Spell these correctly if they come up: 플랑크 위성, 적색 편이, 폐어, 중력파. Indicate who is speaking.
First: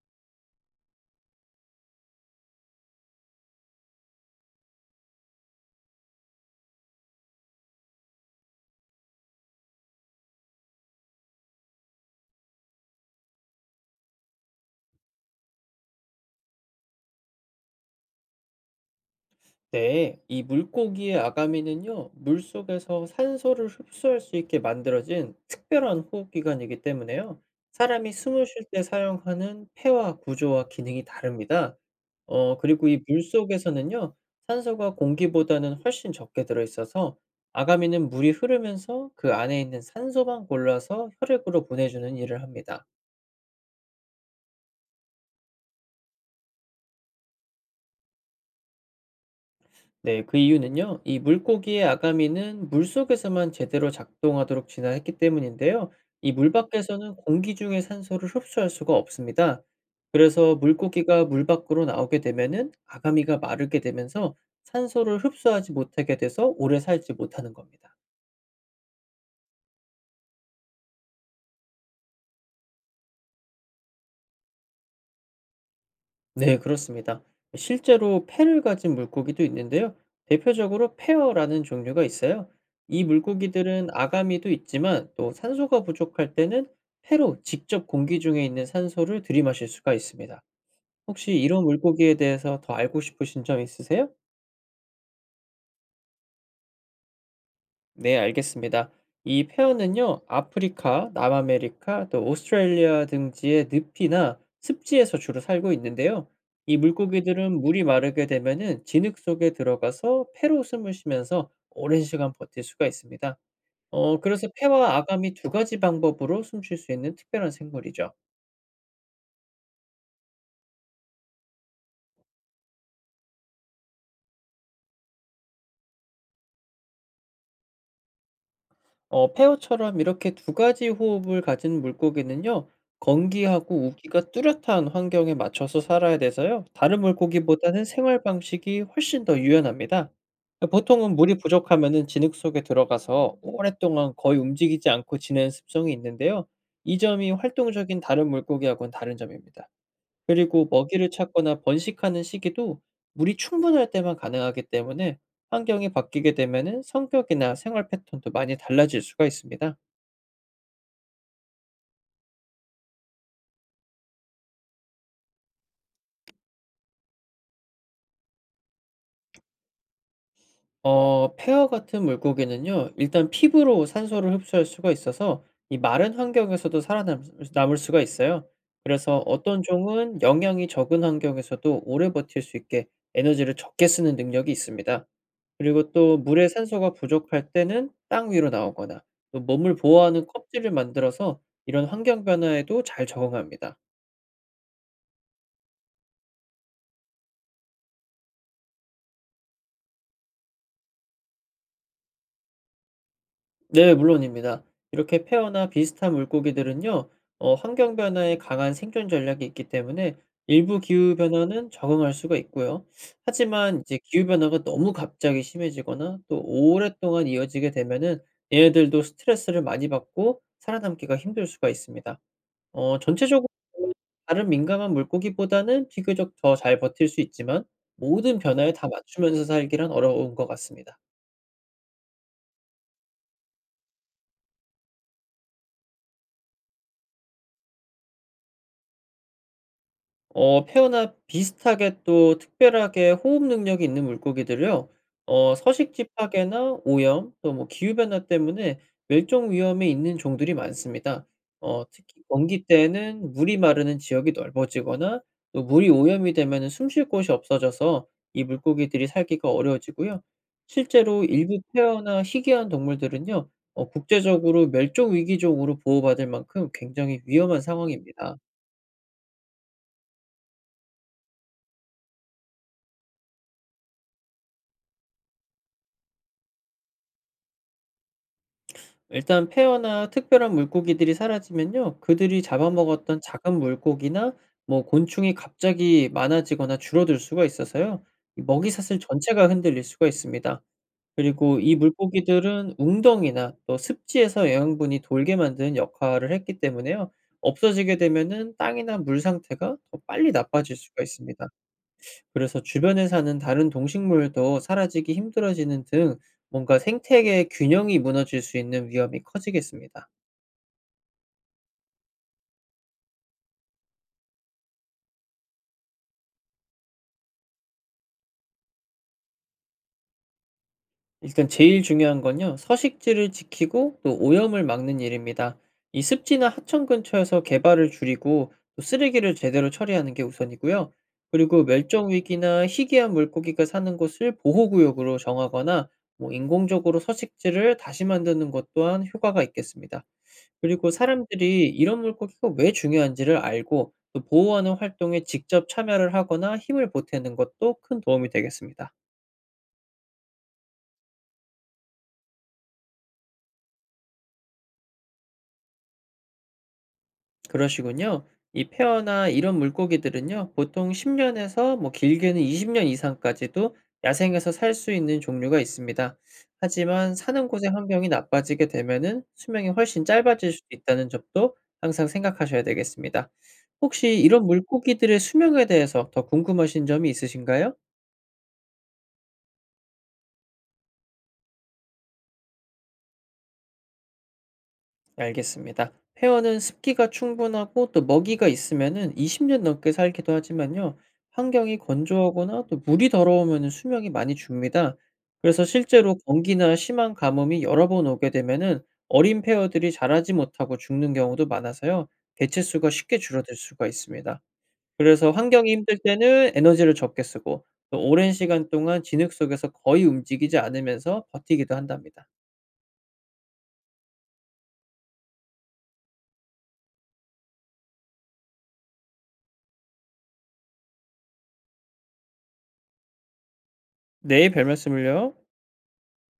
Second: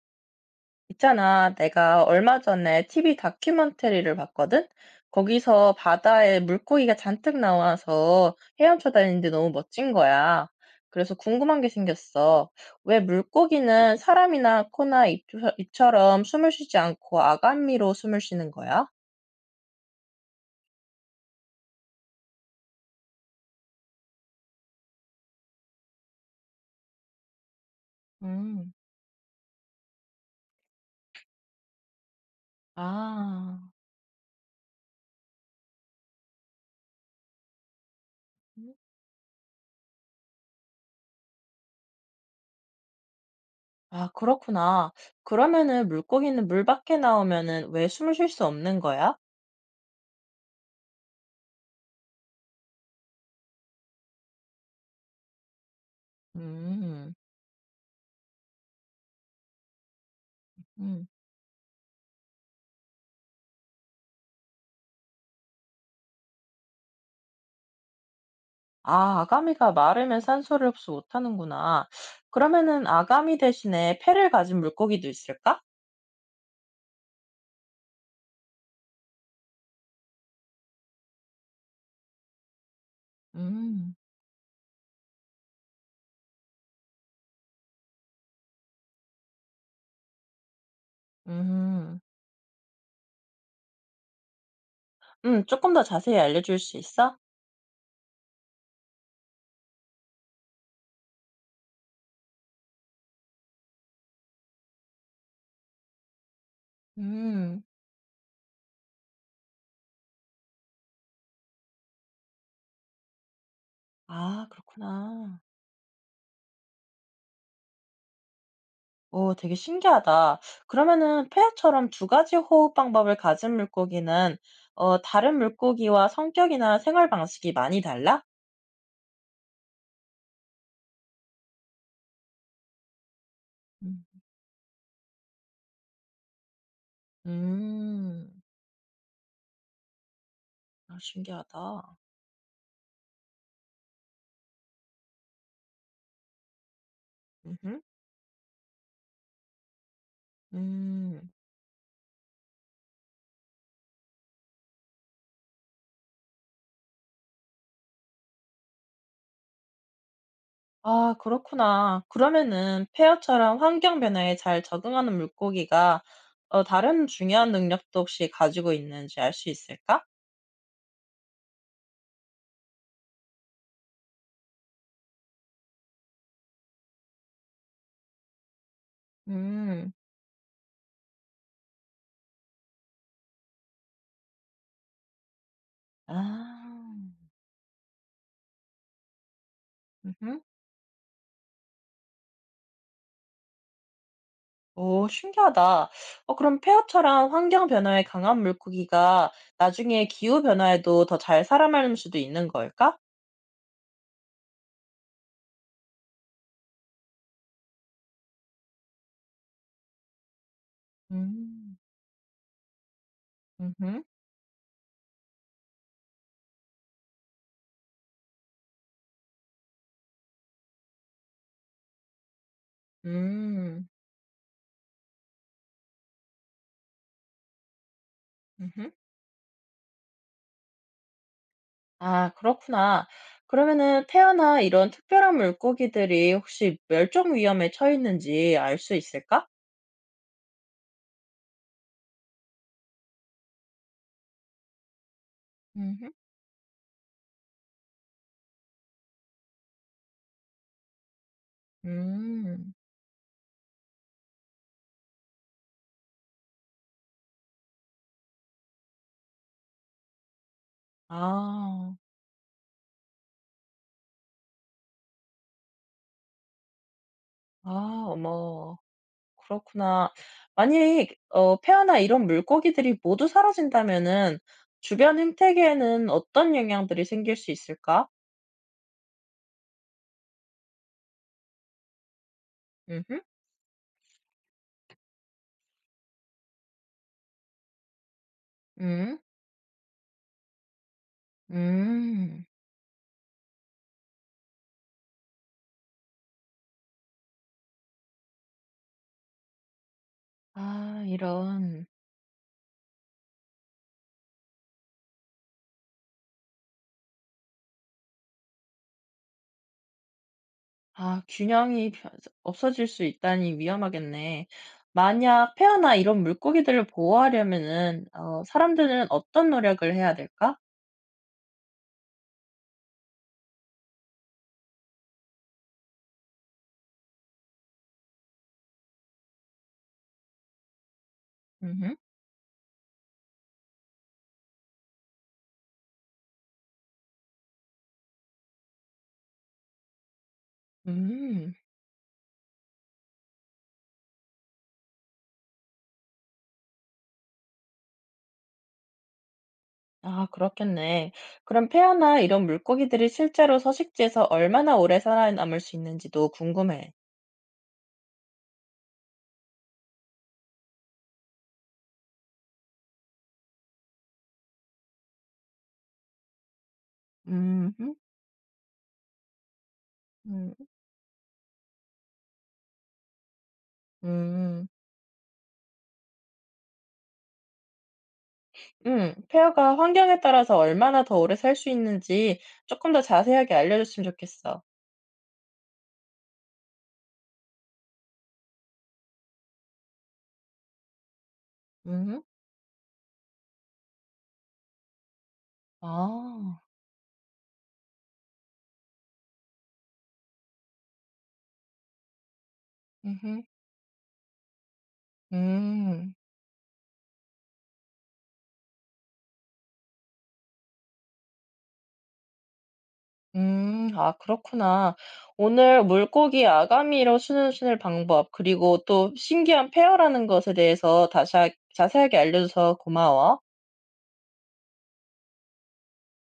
Speaker 1: 있잖아, 내가 얼마 전에 TV 다큐멘터리를 봤거든? 거기서 바다에 물고기가 잔뜩 나와서 헤엄쳐 다니는데 너무 멋진 거야. 그래서 궁금한 게 생겼어. 왜 물고기는 사람이나 코나 입, 처럼 숨을 쉬지 않고 아가미로 숨을 쉬는 거야?
Speaker 2: 네, 이 물고기의 아가미는요, 물속에서 산소를 흡수할 수 있게 만들어진 특별한 호흡기관이기 때문에요. 사람이 숨을 쉴
Speaker 1: 음.
Speaker 2: 때 사용하는 폐와 구조와 기능이 다릅니다. 그리고 이
Speaker 1: 아.
Speaker 2: 물속에서는요, 산소가 공기보다는 훨씬 적게 들어있어서 아가미는 물이 흐르면서 그 안에 있는 산소만 골라서 혈액으로 보내주는 일을 합니다.
Speaker 1: 아, 그렇구나. 그러면은 물고기는 물 밖에 나오면은 왜 숨을 쉴 수 없는 거야?
Speaker 2: 네, 그 이유는요. 이 물고기의 아가미는 물속에서만 제대로 작동하도록 진화했기 때문인데요. 이 물
Speaker 1: 음.
Speaker 2: 밖에서는 공기 중의 산소를 흡수할 수가 없습니다. 그래서
Speaker 1: 음.
Speaker 2: 물고기가 물 밖으로 나오게 되면은 아가미가 마르게 되면서 산소를 흡수하지 못하게 돼서 오래 살지 못하는 겁니다.
Speaker 1: 아, 아가미가 마르면 산소를 흡수 못하는구나. 그러면은 아가미 대신에 폐를 가진 물고기도 있을까?
Speaker 2: 네 그렇습니다. 실제로 폐를 가진 물고기도 있는데요. 대표적으로 폐어라는 종류가 있어요. 이 물고기들은
Speaker 1: 음.
Speaker 2: 아가미도 있지만 또 산소가 부족할 때는 폐로 직접 공기 중에 있는 산소를 들이마실 수가 있습니다. 혹시 이런
Speaker 1: 음.
Speaker 2: 물고기에 대해서 더 알고 싶으신 점 있으세요?
Speaker 1: 조금 더 자세히 알려줄 수 있어?
Speaker 2: 네, 알겠습니다. 이 페어는요, 아프리카, 남아메리카, 또 오스트레일리아 등지의 늪이나 습지에서 주로 살고 있는데요. 이 물고기들은
Speaker 1: 음.
Speaker 2: 물이 마르게 되면은 진흙 속에 들어가서 폐로 숨을 쉬면서 오랜 시간 버틸 수가 있습니다.
Speaker 1: 아,
Speaker 2: 그래서 폐와 아가미
Speaker 1: 그렇구나.
Speaker 2: 두 가지 방법으로 숨쉴 수 있는 특별한 생물이죠.
Speaker 1: 오, 되게 신기하다. 그러면은 폐하처럼 두 가지 호흡 방법을 가진 물고기는 다른 물고기와 성격이나 생활 방식이 많이 달라?
Speaker 2: 페어처럼 이렇게 두 가지 호흡을 가진 물고기는요. 건기하고
Speaker 1: 음.
Speaker 2: 우기가 뚜렷한 환경에 맞춰서 살아야 돼서요. 다른 물고기보다는 생활
Speaker 1: 음.
Speaker 2: 방식이 훨씬 더 유연합니다.
Speaker 1: 아,
Speaker 2: 보통은 물이
Speaker 1: 신기하다.
Speaker 2: 부족하면은 진흙 속에 들어가서 오랫동안 거의 움직이지 않고 지내는 습성이 있는데요. 이 점이
Speaker 1: 음흠.
Speaker 2: 활동적인 다른 물고기하고는 다른 점입니다. 그리고 먹이를
Speaker 1: 음.
Speaker 2: 찾거나 번식하는 시기도 물이 충분할 때만 가능하기 때문에 환경이 바뀌게 되면은 성격이나 생활 패턴도 많이 달라질 수가 있습니다.
Speaker 1: 아, 그렇구나. 그러면은 페어처럼 환경 변화에 잘 적응하는 물고기가 다른 중요한 능력도 혹시 가지고 있는지 알 수 있을까?
Speaker 2: 페어 같은 물고기는요, 일단 피부로 산소를 흡수할 수가 있어서 이 마른 환경에서도 살아남을 수가 있어요. 그래서 어떤
Speaker 1: 음.
Speaker 2: 종은 영양이 적은 환경에서도 오래 버틸 수 있게 에너지를 적게 쓰는 능력이 있습니다. 그리고 또 물의 산소가
Speaker 1: 아.
Speaker 2: 부족할 때는 땅 위로 나오거나 또 몸을 보호하는
Speaker 1: 음.
Speaker 2: 껍질을 만들어서 이런 환경 변화에도 잘 적응합니다.
Speaker 1: 오, 신기하다. 그럼 페어처럼 환경 변화에 강한 물고기가 나중에 기후 변화에도 더 잘 살아남을 수도 있는 걸까?
Speaker 2: 네, 물론입니다. 이렇게 페어나 비슷한 물고기들은요, 환경 변화에 강한 생존 전략이 있기 때문에 일부 기후 변화는
Speaker 1: 음.
Speaker 2: 적응할 수가 있고요.
Speaker 1: 음.
Speaker 2: 하지만 이제
Speaker 1: 음.
Speaker 2: 기후 변화가 너무 갑자기 심해지거나 또 오랫동안 이어지게 되면은 얘네들도 스트레스를 많이 받고 살아남기가 힘들 수가 있습니다. 전체적으로 보면 다른 민감한 물고기보다는 비교적 더 잘 버틸 수 있지만 모든 변화에 다
Speaker 1: 음.
Speaker 2: 맞추면서 살기란 어려운 것 같습니다.
Speaker 1: 아, 그렇구나. 그러면은 태어나 이런 특별한 물고기들이 혹시 멸종 위험에 처했는지 알 수 있을까?
Speaker 2: 어새나 비슷하게 또 특별하게 호흡 능력이 있는 물고기들이요. 서식지
Speaker 1: 음흠.
Speaker 2: 파괴나 오염 또 뭐 기후 변화 때문에 멸종 위험에 있는 종들이 많습니다. 특히 건기
Speaker 1: 음.
Speaker 2: 때에는 물이 마르는 지역이 넓어지거나 또 물이 오염이 되면 숨쉴 곳이 없어져서 이 물고기들이 살기가 어려워지고요. 실제로 일부 폐
Speaker 1: 아.
Speaker 2: 어나 희귀한 동물들은요. 국제적으로 멸종 위기종으로 보호받을 만큼 굉장히 위험한
Speaker 1: 아,
Speaker 2: 상황입니다.
Speaker 1: 어머, 그렇구나. 만약, 폐어나 이런 물고기들이 모두 사라진다면은 주변 생태계에는 어떤 영향들이 생길 수 있을까?
Speaker 2: 일단 페어나 특별한 물고기들이 사라지면요. 그들이
Speaker 1: 음.
Speaker 2: 잡아먹었던 작은 물고기나 뭐 곤충이 갑자기 많아지거나 줄어들 수가 있어서요. 이 먹이사슬
Speaker 1: 음.
Speaker 2: 전체가 흔들릴 수가 있습니다. 그리고 이
Speaker 1: 음.
Speaker 2: 물고기들은 웅덩이나 또 습지에서 영양분이 돌게 만드는 역할을 했기 때문에요. 없어지게 되면은 땅이나 물 상태가 더 빨리 나빠질
Speaker 1: 아,
Speaker 2: 수가 있습니다.
Speaker 1: 이런.
Speaker 2: 그래서 주변에 사는 다른 동식물도 사라지기 힘들어지는 등 뭔가 생태계 균형이 무너질 수 있는 위험이 커지겠습니다.
Speaker 1: 아, 균형이 변 없어질 수 있다니 위험하겠네. 만약 폐어나 이런 물고기들을 보호하려면은 사람들은 어떤 노력을 해야 될까?
Speaker 2: 일단 제일 중요한 건요, 서식지를 지키고 또 오염을 막는 일입니다. 이 습지나 하천 근처에서 개발을 줄이고 또 쓰레기를 제대로 처리하는 게 우선이고요. 그리고
Speaker 1: 음.
Speaker 2: 멸종 위기나 희귀한 물고기가 사는 곳을 보호구역으로 정하거나 뭐 인공적으로 서식지를 다시 만드는 것 또한 효과가 있겠습니다. 그리고
Speaker 1: 음.
Speaker 2: 사람들이 이런 물고기가 왜 중요한지를 알고 또 보호하는 활동에 직접 참여를 하거나 힘을 보태는 것도 큰 도움이 되겠습니다.
Speaker 1: 아, 그렇겠네. 그럼 폐어나 이런 물고기들이 실제로 서식지에서 얼마나 오래 살아남을 수 있는지도 궁금해.
Speaker 2: 그러시군요. 이 페어나 이런 물고기들은요, 보통 10년에서 뭐 길게는 20년 이상까지도 야생에서 살 수 있는 종류가 있습니다. 하지만 사는 곳의
Speaker 1: 음. 음.
Speaker 2: 환경이 나빠지게 되면은 수명이 훨씬 짧아질 수도 있다는 점도 항상 생각하셔야 되겠습니다. 혹시 이런
Speaker 1: 음.
Speaker 2: 물고기들의 수명에 대해서 더 궁금하신 점이 있으신가요?
Speaker 1: 음. 폐어가 환경에 따라서 얼마나 더 오래 살 수 있는지 조금 더 자세하게 알려줬으면 좋겠어.
Speaker 2: 알겠습니다. 회원은 습기가 충분하고 또 먹이가 있으면은 20년 넘게 살기도 하지만요. 환경이
Speaker 1: 음.
Speaker 2: 건조하거나 또 물이 더러우면은 수명이 많이 줍니다. 그래서 실제로
Speaker 1: 아.
Speaker 2: 건기나 심한 가뭄이 여러 번 오게 되면은 어린 페어들이 자라지 못하고 죽는 경우도 많아서요. 개체수가 쉽게
Speaker 1: 음.
Speaker 2: 줄어들 수가 있습니다. 그래서 환경이 힘들
Speaker 1: 음.
Speaker 2: 때는 에너지를 적게 쓰고 또 오랜 시간 동안 진흙 속에서 거의 움직이지 않으면서 버티기도 한답니다.
Speaker 1: 음. 아, 그렇구나. 오늘 물고기 아가미로 수는 방법 그리고 또 신기한 페어라는 것에 대해서 다샤 자세하게 알려줘서 고마워.
Speaker 2: 네, 별 말씀을요.